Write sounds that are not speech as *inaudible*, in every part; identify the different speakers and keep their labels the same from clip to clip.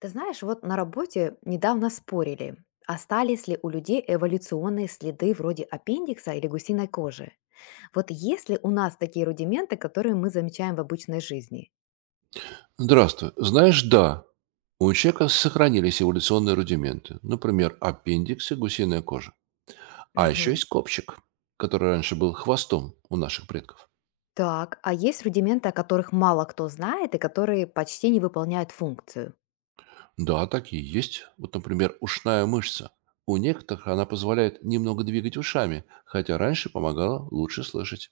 Speaker 1: Ты знаешь, вот на работе недавно спорили, остались ли у людей эволюционные следы вроде аппендикса или гусиной кожи. Вот есть ли у нас такие рудименты, которые мы замечаем в обычной жизни?
Speaker 2: Здравствуй. Знаешь, да, у человека сохранились эволюционные рудименты. Например, аппендикс и гусиная кожа. А еще
Speaker 1: Мгм.
Speaker 2: есть копчик, который раньше был хвостом у наших предков.
Speaker 1: Так, а есть рудименты, о которых мало кто знает и которые почти не выполняют функцию?
Speaker 2: Да, такие есть. Вот, например, ушная мышца. У некоторых она позволяет немного двигать ушами, хотя раньше помогала лучше слышать.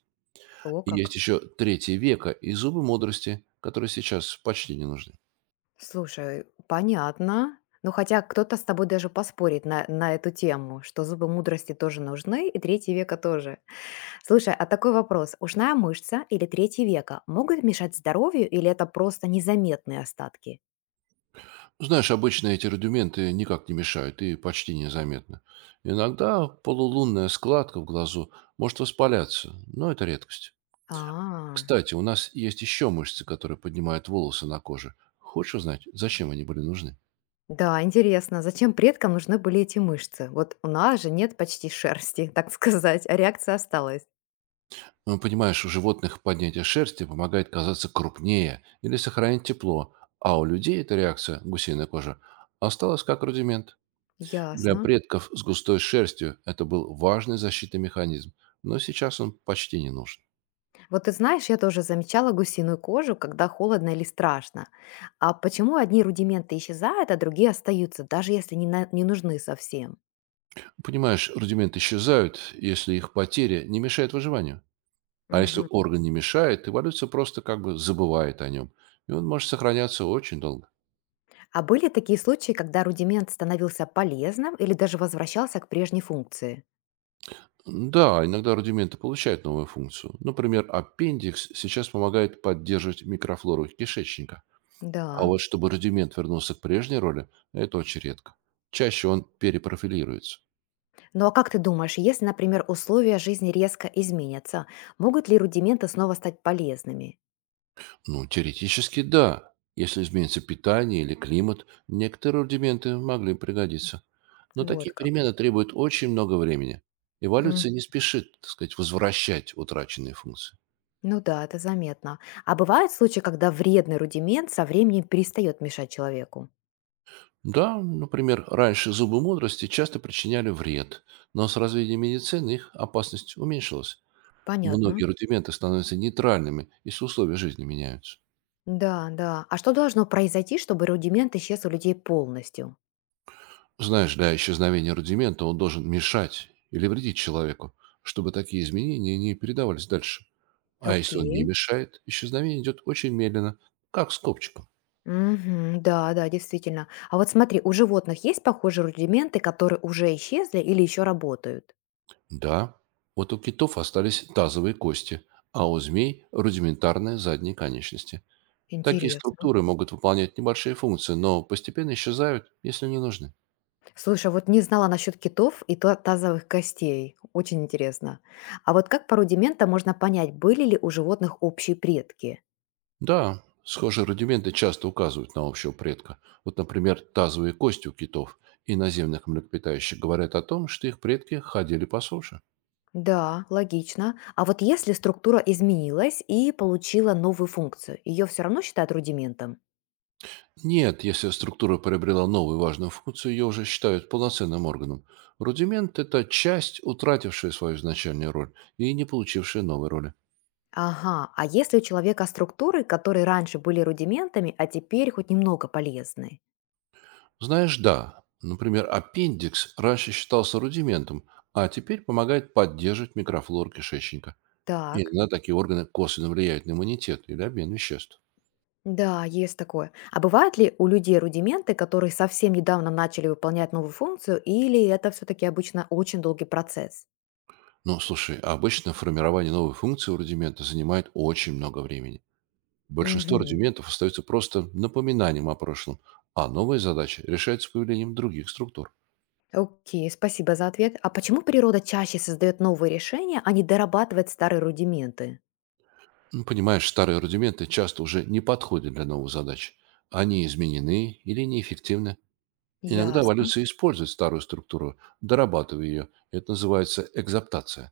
Speaker 1: О,
Speaker 2: И есть
Speaker 1: как.
Speaker 2: еще третье веко и зубы мудрости, которые сейчас почти не нужны.
Speaker 1: Слушай, понятно. Ну, хотя кто-то с тобой даже поспорит на эту тему, что зубы мудрости тоже нужны, и третий века тоже. Слушай, а такой вопрос. Ушная мышца или третье веко могут мешать здоровью или это просто незаметные остатки?
Speaker 2: Знаешь, обычно эти рудименты никак не мешают и почти незаметно. Иногда полулунная складка в глазу может воспаляться, но это редкость.
Speaker 1: А,
Speaker 2: Кстати, у нас есть еще мышцы, которые поднимают волосы на коже. Хочешь узнать, зачем они были нужны?
Speaker 1: да, интересно, зачем предкам нужны были эти мышцы? Вот у нас же нет почти шерсти, *laughs* так сказать, а реакция осталась.
Speaker 2: Ну, понимаешь, у животных поднятие шерсти помогает казаться крупнее или сохранить тепло, а у людей эта реакция, гусиная кожа, осталась как рудимент. Для
Speaker 1: Ясно.
Speaker 2: предков с густой шерстью это был важный защитный механизм, но сейчас он почти не нужен.
Speaker 1: Вот ты знаешь, я тоже замечала гусиную кожу, когда холодно или страшно. А почему одни рудименты исчезают, а другие остаются, даже если не нужны совсем?
Speaker 2: Понимаешь, рудименты исчезают, если их потеря не мешает выживанию. А если
Speaker 1: Мгм.
Speaker 2: орган не мешает, эволюция просто как бы забывает о нем. И он может сохраняться очень долго.
Speaker 1: А были такие случаи, когда рудимент становился полезным или даже возвращался к прежней функции?
Speaker 2: Да, иногда рудименты получают новую функцию. Например, аппендикс сейчас помогает поддерживать микрофлору кишечника. А
Speaker 1: Да.
Speaker 2: вот чтобы рудимент вернулся к прежней роли, это очень редко. Чаще он перепрофилируется.
Speaker 1: Ну а как ты думаешь, если, например, условия жизни резко изменятся, могут ли рудименты снова стать полезными?
Speaker 2: Ну, теоретически да. Если изменится питание или климат, некоторые рудименты могли пригодиться. Но
Speaker 1: Вот
Speaker 2: такие
Speaker 1: как.
Speaker 2: перемены требуют очень много времени.
Speaker 1: М.
Speaker 2: Эволюция не спешит, так сказать, возвращать утраченные функции.
Speaker 1: Ну да, это заметно. А бывают случаи, когда вредный рудимент со временем перестает мешать человеку?
Speaker 2: Да, например, раньше зубы мудрости часто причиняли вред, но с развитием медицины их опасность уменьшилась.
Speaker 1: Понятно.
Speaker 2: Многие рудименты становятся нейтральными, если условия жизни меняются.
Speaker 1: Да, да. А что должно произойти, чтобы рудимент исчез у людей полностью?
Speaker 2: Знаешь, для исчезновения рудимента он должен мешать или вредить человеку, чтобы такие изменения не передавались дальше. А если он не
Speaker 1: Окей.
Speaker 2: мешает, исчезновение идет очень медленно, как с копчиком.
Speaker 1: Мгм. Да, да, действительно. А вот смотри, у животных есть похожие рудименты, которые уже исчезли или еще работают?
Speaker 2: Да, вот у китов остались тазовые кости, а у змей– рудиментарные задние конечности. Такие
Speaker 1: Интересно.
Speaker 2: структуры могут выполнять небольшие функции, но постепенно исчезают, если не нужны.
Speaker 1: Слушай, вот не знала насчет китов и тазовых костей. Очень интересно. А вот как по рудиментам можно понять, были ли у животных общие предки?
Speaker 2: Да, схожие рудименты часто указывают на общего предка. Вот, например, тазовые кости у китов и наземных млекопитающих говорят о том, что их предки ходили по суше.
Speaker 1: Да, логично. А вот если структура изменилась и получила новую функцию, ее все равно считают рудиментом?
Speaker 2: Нет, если структура приобрела новую важную функцию, ее уже считают полноценным органом. Рудимент– это часть, утратившая свою изначальную роль и не получившая новой роли.
Speaker 1: Ага, а если у человека структуры, которые раньше были рудиментами, а теперь хоть немного полезны?
Speaker 2: Знаешь, да, например, аппендикс раньше считался рудиментом, а теперь помогает поддерживать микрофлору кишечника.
Speaker 1: Так,
Speaker 2: Иногда такие органы косвенно влияют на иммунитет или обмен веществ.
Speaker 1: да, есть такое. А бывают ли у людей рудименты, которые совсем недавно начали выполнять новую функцию, или это все-таки обычно очень долгий процесс?
Speaker 2: Ну, слушай, а обычно формирование новой функции у рудимента занимает очень много времени. Большинство
Speaker 1: Мгм.
Speaker 2: рудиментов остаются просто напоминанием о прошлом, а новые задачи решаются появлением других структур.
Speaker 1: Окей, спасибо за ответ. А почему природа чаще создает новые решения, а не дорабатывает старые рудименты?
Speaker 2: Ну, понимаешь, старые рудименты часто уже не подходят для новых задач. Они изменены или неэффективны. Иногда
Speaker 1: Ясно.
Speaker 2: эволюция использует старую структуру, дорабатывая ее. Это называется экзаптация.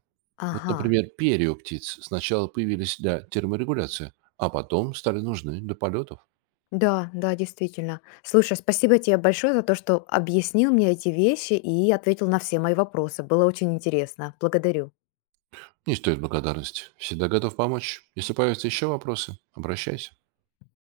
Speaker 2: Вот,
Speaker 1: Ага.
Speaker 2: например, перья у птиц сначала появились для терморегуляции, а потом стали нужны для полетов.
Speaker 1: Да, да, действительно. Слушай, спасибо тебе большое за то, что объяснил мне эти вещи и ответил на все мои вопросы. Было очень интересно. Благодарю.
Speaker 2: Не стоит благодарности. Всегда готов помочь. Если появятся еще вопросы, обращайся.